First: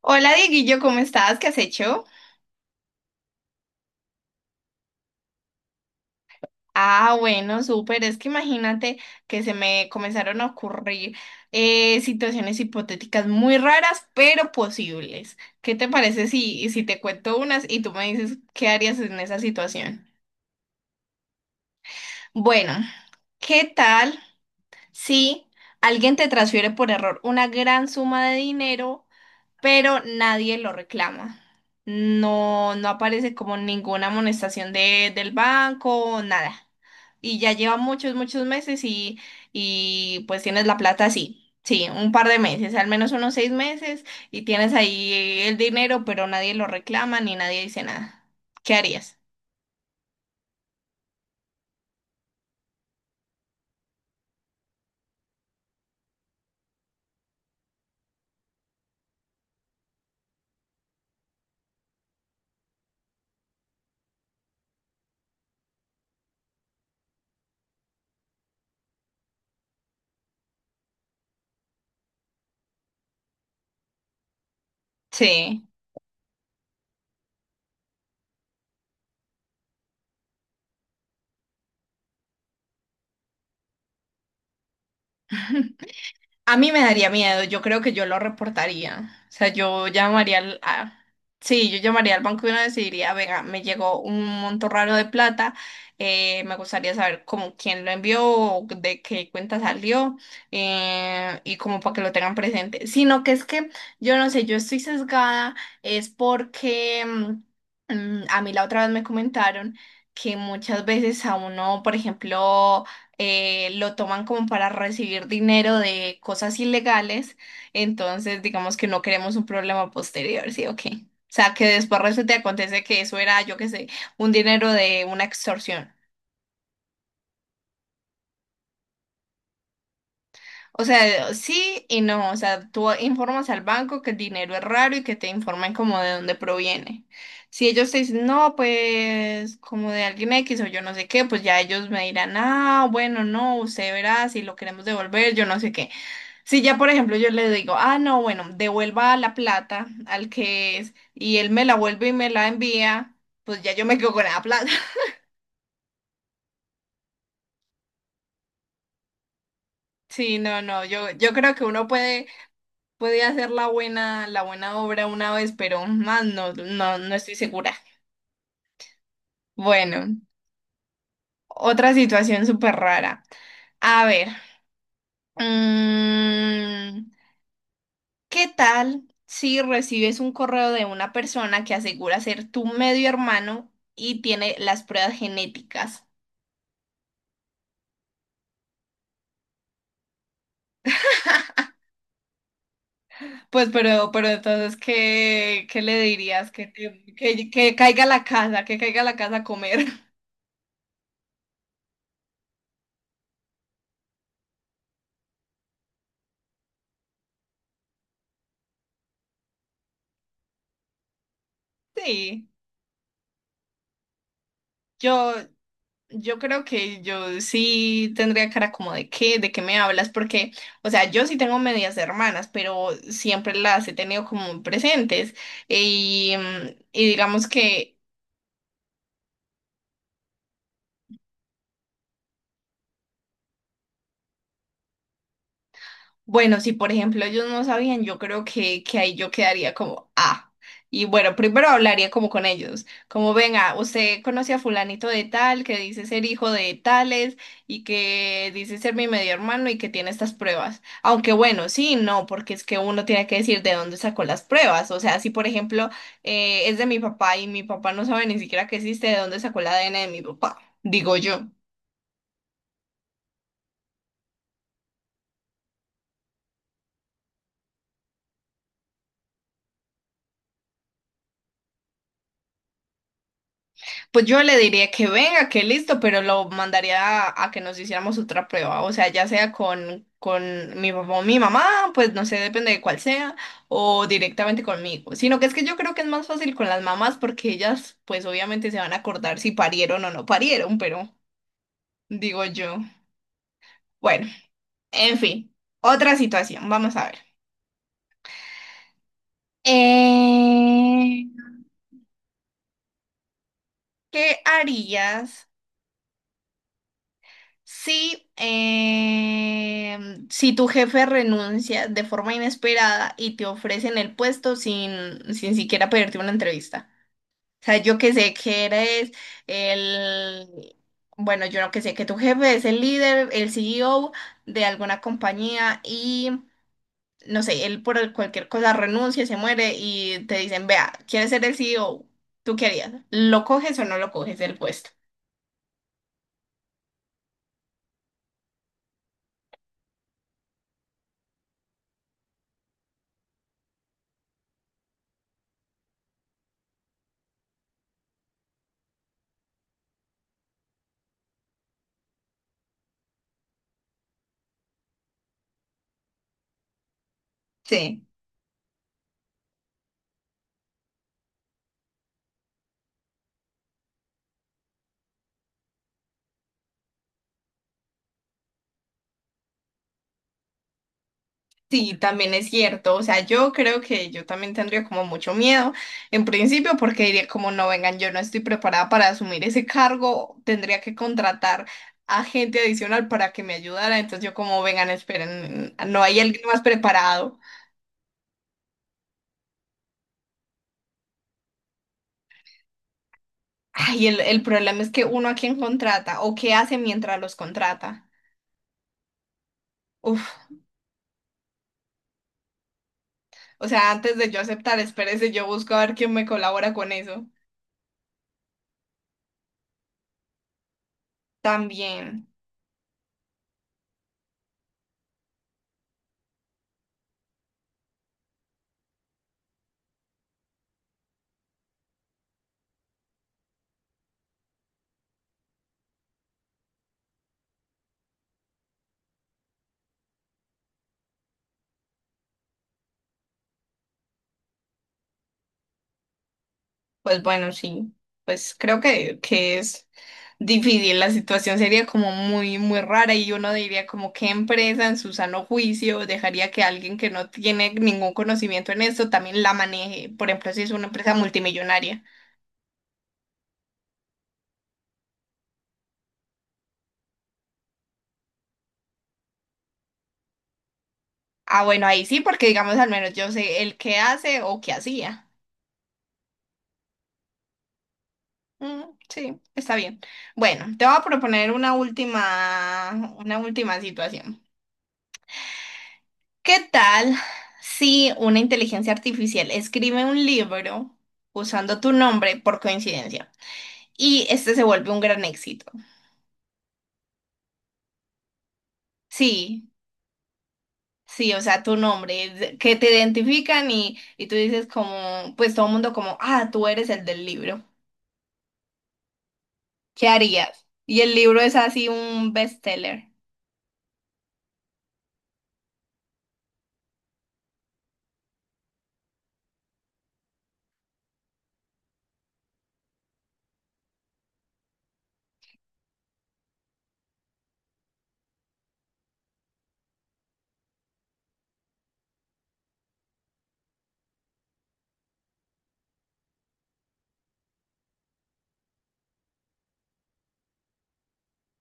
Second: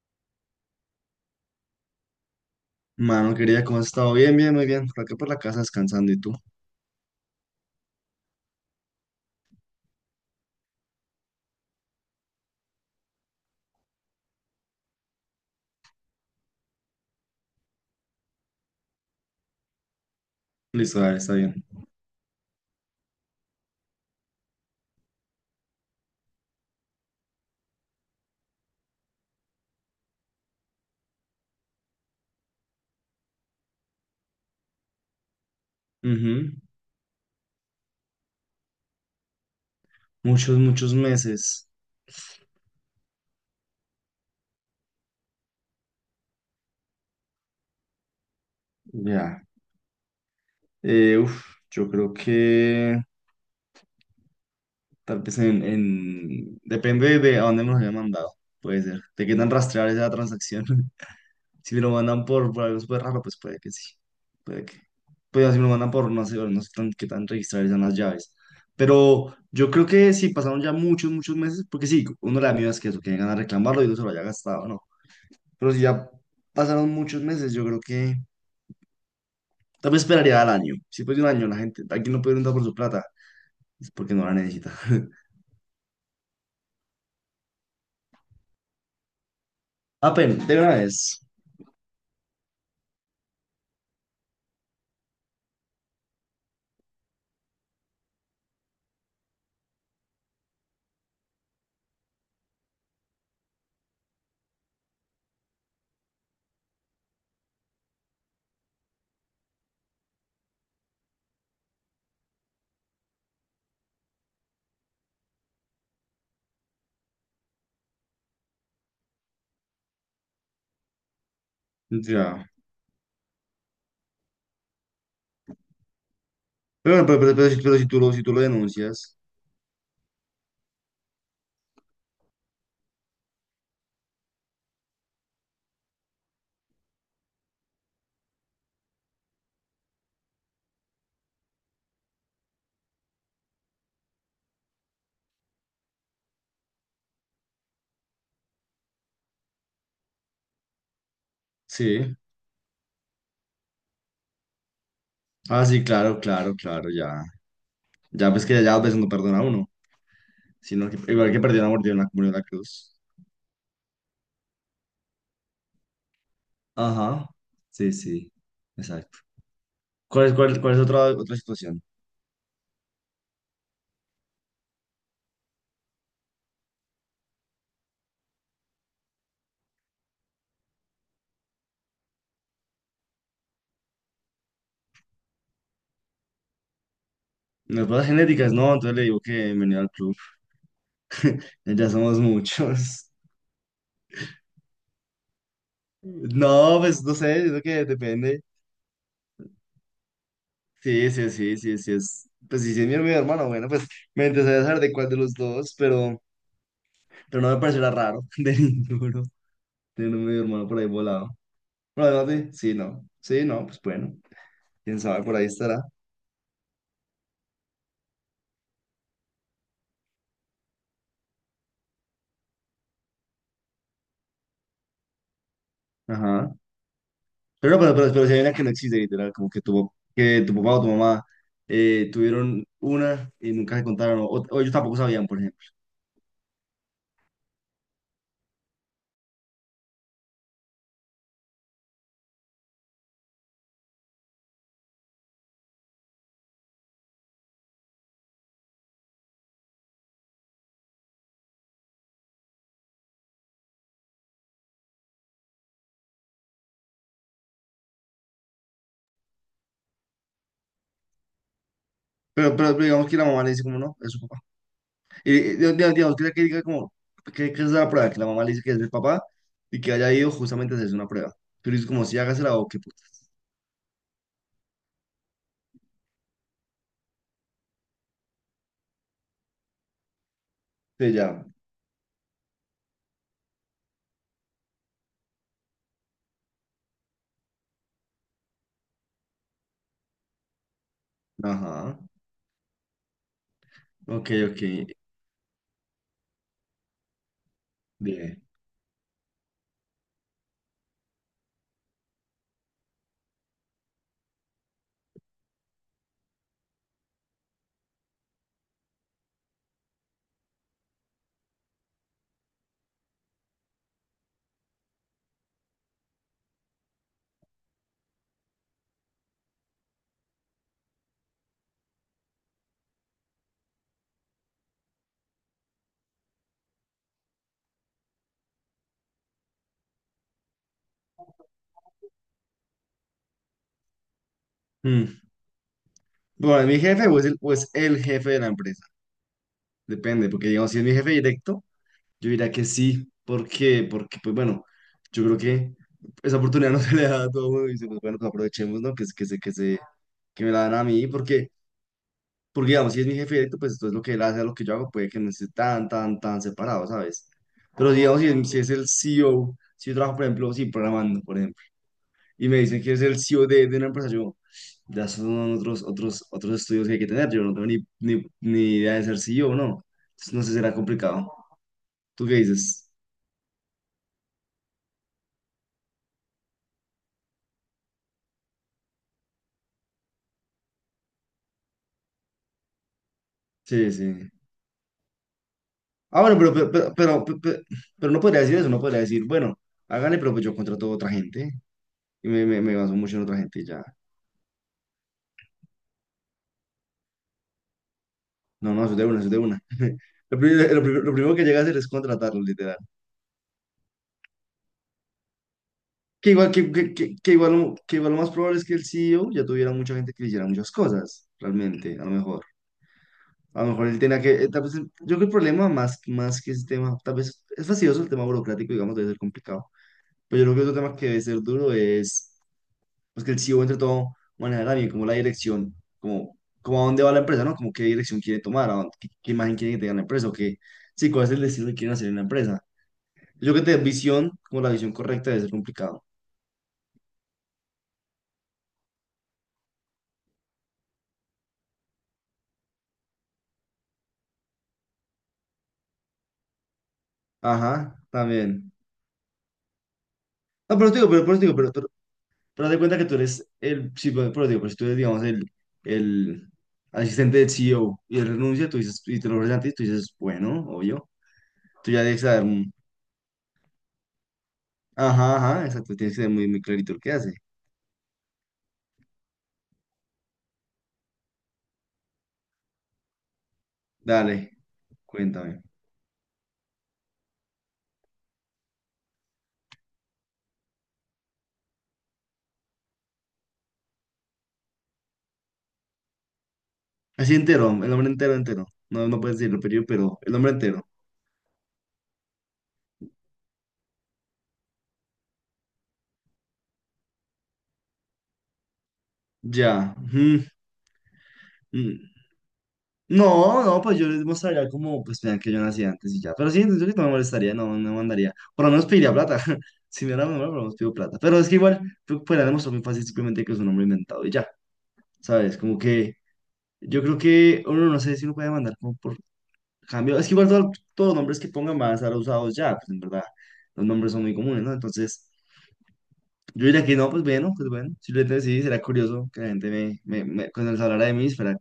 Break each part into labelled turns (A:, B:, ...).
A: Hola Dieguillo, ¿cómo estás? ¿Qué has hecho?
B: Mano, querida, ¿cómo has estado? Bien, bien, muy bien. Por acá por la casa descansando y tú.
A: Ah, bueno, súper. Es que imagínate que se me comenzaron a ocurrir situaciones hipotéticas muy raras, pero posibles. ¿Qué te parece si te cuento unas y tú me dices qué harías en esa situación?
B: Listo, dale, está bien.
A: Bueno, ¿qué tal si alguien te transfiere por error una gran suma de dinero, pero nadie lo reclama? No aparece como ninguna amonestación del banco,
B: Ujú.
A: nada. Y ya lleva muchos, muchos meses, y pues
B: Muchos,
A: tienes la
B: muchos
A: plata así.
B: meses.
A: Sí, un par de meses, al menos unos seis meses, y tienes ahí el dinero, pero nadie lo reclama ni nadie dice nada. ¿Qué harías?
B: Ya. Yo creo que tal vez depende de a dónde me los hayan mandado. Puede ser. ¿Te quedan rastrear esa transacción? Si me lo mandan por algo súper raro, pues puede que sí. Puede que. Pues si me lo mandan por, no sé, qué tan registradas son las llaves. Pero yo creo que sí, pasaron ya muchos, muchos meses, porque sí, uno de las mías es que eso, que llegan a reclamarlo y uno se lo haya gastado, ¿no?
A: Sí.
B: Pero si ya pasaron muchos meses, yo creo que tal vez esperaría al año. Si después de un año la gente, aquí no puede preguntar por su plata, es porque no la necesita.
A: A mí me daría miedo, yo creo que yo lo reportaría. O sea, yo llamaría
B: Apenas, de
A: al...
B: una
A: a-
B: vez.
A: sí, yo llamaría al banco y uno decidiría, venga, me llegó un monto raro de plata, me gustaría saber cómo, quién lo envió, o de qué cuenta salió, y como para que lo tengan presente. Sino que es que yo no sé, yo estoy sesgada, es porque a mí la otra vez me comentaron que muchas veces a uno, por ejemplo, lo toman como para recibir dinero de cosas ilegales. Entonces digamos que no queremos un problema posterior, ¿sí o qué? O sea, que después resulta y
B: Ya.
A: acontece que eso era, yo qué sé, un dinero de una extorsión.
B: Pero, bueno, pero si tú lo, si tú lo denuncias,
A: O sea, sí y no, o sea, tú informas al banco que el dinero es raro y que te informen como de dónde proviene. Si ellos te dicen, no, pues como de alguien X o yo no sé qué, pues ya ellos me dirán, ah, bueno, no, usted verá si lo queremos devolver, yo no sé qué. Si ya, por ejemplo, yo le digo, ah, no, bueno, devuelva la plata al que es, y él me la vuelve y
B: sí.
A: me la envía, pues ya yo me quedo con la plata.
B: Ah, sí, claro, claro, claro, ya. Ya pues que ya a veces no perdona a uno,
A: Sí, no, no,
B: sino que
A: yo,
B: igual
A: yo
B: que
A: creo
B: perdió
A: que
B: la
A: uno
B: mordida en la
A: puede,
B: comunión de la cruz.
A: puede hacer la buena obra una vez, pero más no, no
B: Ajá.
A: estoy segura.
B: Sí, sí. Exacto.
A: Bueno,
B: ¿Cuál es, cuál es otra, otra situación?
A: otra situación súper rara. A ver, mm, ¿qué tal si recibes un correo de una persona que asegura ser tu medio hermano y tiene las pruebas genéticas?
B: Las pruebas genéticas, no, entonces le digo que venía al club. Ya somos muchos.
A: Pues, pero entonces, ¿qué le dirías?
B: No, pues no sé, yo creo
A: Que
B: que
A: caiga a la
B: depende.
A: casa, que caiga a la casa a comer.
B: Sí, sí, sí, sí, sí es. Pues sí, sí es mi hermano, bueno, pues me interesaría saber de cuál de los dos, pero no me parecerá raro de ninguno tener un medio hermano por ahí volado. Bueno,
A: Sí,
B: sí, sí, no, sí, no, pues bueno, quién sabe,
A: yo,
B: por ahí estará.
A: yo creo que yo sí tendría cara como de de qué me hablas, porque, o sea, yo sí tengo medias hermanas, pero siempre las he tenido como presentes. Y
B: Ajá.
A: mm, y digamos
B: Pero no, pero,
A: que
B: pero, pero si hay una que no existe, literal, como que tu papá o tu mamá tuvieron una y nunca se contaron, o ellos tampoco sabían, por ejemplo.
A: bueno, si por ejemplo ellos no sabían, yo creo que ahí yo quedaría como, ah, y bueno, primero hablaría como con ellos, como venga, usted conoce a fulanito de tal, que dice ser hijo de tales y que dice ser mi medio hermano y que tiene estas pruebas. Aunque bueno, sí, no, porque es que uno tiene que decir de dónde sacó las pruebas. O sea, si por ejemplo es de mi papá y mi papá no sabe ni siquiera que existe, de dónde sacó el ADN de mi papá, digo yo.
B: Pero digamos que la mamá le dice como no, es su papá. Digamos, digamos que, ella que diga como, que es la prueba, que la mamá le dice que es el papá y que haya ido justamente a hacerse una prueba. Pero es como si hágasela o qué putas.
A: Pues yo le diría que venga, que listo, pero lo mandaría a que nos hiciéramos otra prueba. O sea, ya sea con mi papá
B: Sí,
A: o mi
B: ya.
A: mamá, pues no sé, depende de cuál sea, o directamente conmigo. Sino que es que yo creo que es más fácil con las mamás porque ellas, pues obviamente se van a acordar si parieron o no parieron, pero
B: Ajá.
A: digo yo. Bueno,
B: Ok, ok.
A: en fin, otra situación, vamos a ver.
B: Bien.
A: Eh, ¿Qué harías? Sí, si tu jefe renuncia de forma inesperada y te ofrecen el puesto sin siquiera pedirte una entrevista. O sea, yo que sé que eres el, bueno, yo no que sé que tu jefe es el líder, el CEO de alguna compañía y no sé, cualquier cosa renuncia, se muere y te dicen, vea, ¿quieres ser el CEO? ¿Tú qué harías? ¿Lo coges o no lo coges el puesto?
B: Mm. Bueno, ¿es mi jefe o es el jefe de la empresa? Depende, porque digamos, si es mi jefe directo, yo diría que sí. ¿Por qué? Porque, pues bueno, yo creo que esa oportunidad no se le da a todo el mundo y dice, pues bueno, pues aprovechemos, ¿no? Que, que se, que se, que me la dan a mí, porque porque, digamos, si es mi jefe directo, pues entonces lo que él hace a lo que yo hago puede que no esté tan, tan, tan separado, ¿sabes? Pero, si,
A: Sí.
B: digamos, si es el CEO, si yo trabajo, por ejemplo, sí, programando, por ejemplo, y me dicen que es el CEO de una empresa, yo, ya son otros, otros, otros estudios que hay que tener, yo no tengo ni idea de ser C E o ¿no? Entonces, no sé, será complicado.
A: Sí,
B: ¿Tú
A: también
B: qué
A: es
B: dices?
A: cierto. O sea, yo creo que yo también tendría como mucho miedo en principio porque diría como no vengan, yo no estoy preparada para asumir ese cargo, tendría que contratar a gente adicional para que me
B: Sí,
A: ayudara. Entonces
B: sí.
A: yo como vengan, esperen, no hay
B: Ah, bueno,
A: alguien
B: pero,
A: más
B: pero, pero, pero, pe-
A: preparado.
B: pe- pero no podría decir eso, no podría decir, bueno, háganle, pero pues yo contrato a otra gente y me baso mucho en otra gente y ya.
A: Ay, el problema es que uno a quién contrata o qué hace mientras los contrata.
B: No, no, eso es de una, eso es de una.
A: Uf,
B: Lo, lo primero que llega a hacer es contratarlo, literal.
A: o sea, antes de yo aceptar, espérese, yo busco a ver quién me
B: Que igual, que,
A: colabora con
B: que, que,
A: eso.
B: que igual, que igual lo más probable es que el CEO ya tuviera mucha gente que le hiciera muchas cosas, realmente, a lo
A: También,
B: mejor. A lo mejor él tenía que, tal vez, yo creo que el problema más, más que ese tema, tal vez es fastidioso el tema burocrático, digamos, debe ser complicado. Pero yo creo que otro tema que debe ser duro es, pues que el CEO entre todo maneja también como la dirección, como, como a dónde va la empresa, ¿no? Como qué dirección quiere tomar, qué, qué imagen quiere que tenga la empresa, o qué, sí, cuál es el destino que quieren hacer en la empresa. Yo creo que tener visión, como la visión correcta, debe ser complicado.
A: pues bueno, sí, pues creo que es difícil. La situación sería como muy, muy rara y uno diría como qué empresa en su sano juicio dejaría que alguien que no tiene
B: Ajá,
A: ningún conocimiento
B: también.
A: en esto también la maneje, por ejemplo, si es
B: No,
A: una
B: pero te digo,
A: empresa
B: pero te digo,
A: multimillonaria.
B: pero haz de cuenta que tú eres el, sí, pero te digo, pero si tú eres, digamos, el asistente del CEO y él renuncia, tú dices, y te lo ofrecen a ti, tú dices, bueno, obvio.
A: Ah, bueno,
B: Tú ya
A: ahí sí,
B: debes saber,
A: porque
B: mm,
A: digamos al menos yo sé el qué hace o qué hacía.
B: ajá, ajá, exacto, tienes que ser muy, muy clarito el que hace.
A: Mm, sí, está bien. Bueno, te voy a proponer una última situación.
B: Dale, cuéntame.
A: ¿Qué tal si una inteligencia artificial escribe un libro usando tu nombre por coincidencia? Y este se vuelve un gran éxito.
B: Así entero, el hombre entero, entero. No, no puedes decirlo,
A: Sí,
B: pero yo, pero el hombre entero.
A: sí, o sea, tu nombre, que te identifican y tú dices como, pues todo el mundo como, ah, tú eres el del libro,
B: Ya.
A: ¿qué
B: mm,
A: harías? Y el libro es así
B: mm.
A: un bestseller.
B: No, no, pues yo les mostraría como, pues vean que yo nací antes y ya. Pero sí, yo creo que no me molestaría, no, no me mandaría. Por lo menos pediría plata. Si me era menor, por lo menos pido plata. Pero es que igual, tú podrías demostrar muy fácil simplemente que es un hombre inventado y ya, ¿sabes? Como que yo creo que uno no sé si uno puede mandar como por cambio. Es que igual todos los nombres que pongan van a estar usados ya, pues en verdad. Los nombres son muy comunes, ¿no? Entonces, yo diría que no, pues bueno, pues bueno. Simplemente sí, será curioso que la gente cuando les hablara de mí, fuera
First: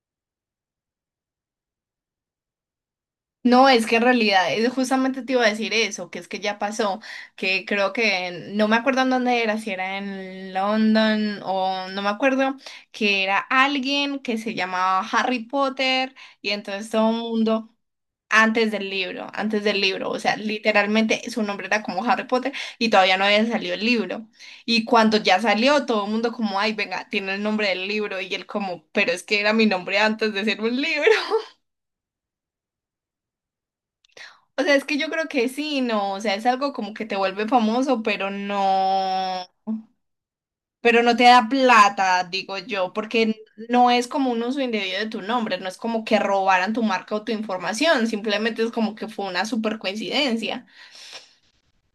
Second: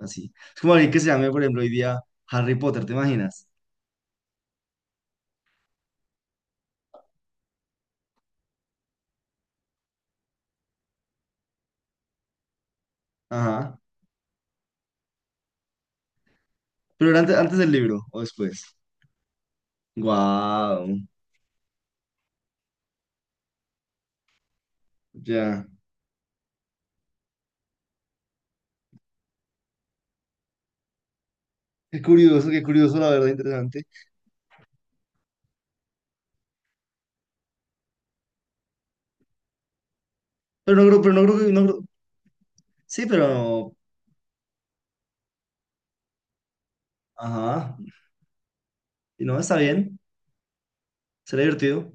B: así. Es como alguien que se llame, por ejemplo, hoy día Harry Potter, ¿te imaginas?
A: No, es que en realidad, justamente te iba a decir eso, que es que ya pasó, que creo que, no me acuerdo en dónde era, si era en London o no me acuerdo, que era
B: Ajá.
A: alguien que se llamaba Harry Potter y entonces todo
B: Pero
A: el
B: era antes, ¿antes
A: mundo...
B: del libro o después?
A: antes del libro, o sea,
B: Guau.
A: literalmente su nombre era como Harry Potter y todavía no había salido el libro. Y cuando ya
B: Ya.
A: salió, todo el mundo como, ay, venga, tiene el nombre del libro y él como, pero es que era mi nombre antes de ser un libro.
B: Qué curioso, la verdad, interesante.
A: O sea, es que yo creo que sí, no, o sea, es algo como que te vuelve famoso, pero
B: Pero
A: no
B: no
A: te
B: creo
A: da
B: que. No creo.
A: plata, digo yo,
B: Sí,
A: porque
B: pero.
A: no es como un uso indebido de tu nombre, no es como que robaran tu marca o tu
B: Ajá.
A: información, simplemente es como que
B: Y
A: fue
B: no,
A: una
B: está
A: super
B: bien.
A: coincidencia.
B: Será divertido.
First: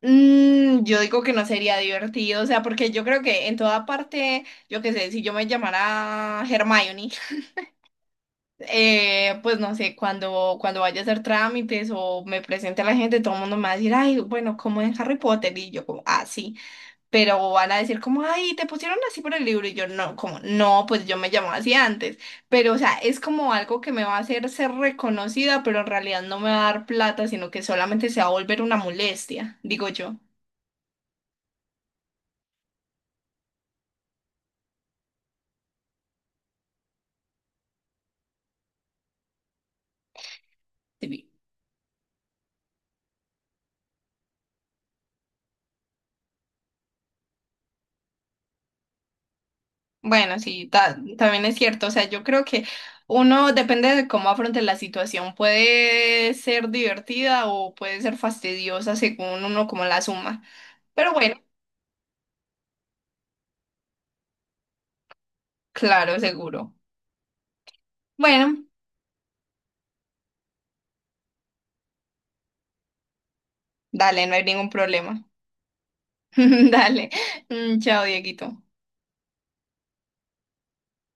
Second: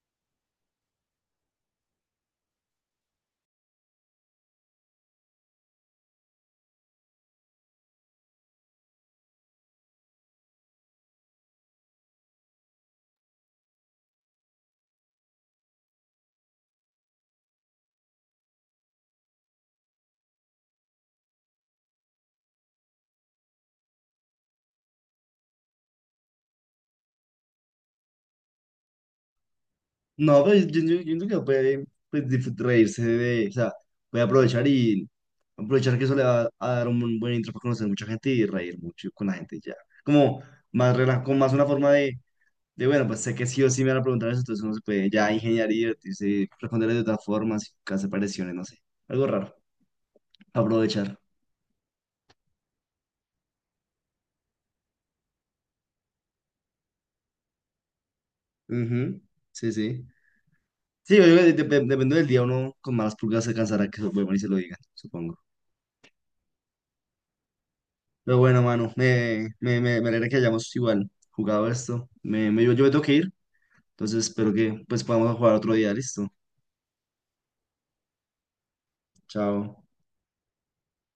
A: Mm, yo digo que no sería divertido, o sea, porque yo creo que en toda parte, yo qué sé, si yo me llamara Hermione, pues no sé, cuando vaya a hacer trámites o me presente a la gente, todo el mundo me va a decir, ay, bueno, como en Harry Potter, y yo como, ah, sí, pero van a decir como, ay, te pusieron así por el libro, y yo no, como, no, pues yo me llamaba así antes, pero o sea, es como algo que me va a hacer ser reconocida, pero en realidad no me va a dar plata, sino que solamente se va a volver una molestia, digo yo.
B: No, pero yo creo que puede, pues, reírse de. O sea, voy a aprovechar y aprovechar que eso le va a dar un buen intro para conocer mucha gente y reír mucho con la gente y ya. Como
A: Sí.
B: con más una forma de, bueno, pues sé que sí o sí me van a preguntar eso, entonces uno se puede ya ingeniar y divertirse, responderle de otras formas, hacer pareciones, no sé. Algo raro.
A: Bueno, sí,
B: Aprovechar.
A: también es cierto. O sea, yo creo que uno depende de cómo afronte la situación. Puede ser divertida o puede ser fastidiosa
B: Ujú,
A: según uno
B: sí,
A: como la
B: sí.
A: suma. Pero
B: Sí, yo
A: bueno,
B: digo que depende del día, uno con malas pulgas se cansará que se lo vuelvan y se lo digan, supongo.
A: claro, seguro.
B: Pero bueno,
A: Bueno,
B: mano, me alegra que hayamos igual jugado esto. Yo, yo me tengo que ir,
A: dale,
B: entonces
A: no hay
B: espero
A: ningún
B: que pues
A: problema.
B: podamos jugar otro día, listo.
A: Dale. Mm, chao, Dieguito.
B: Chao.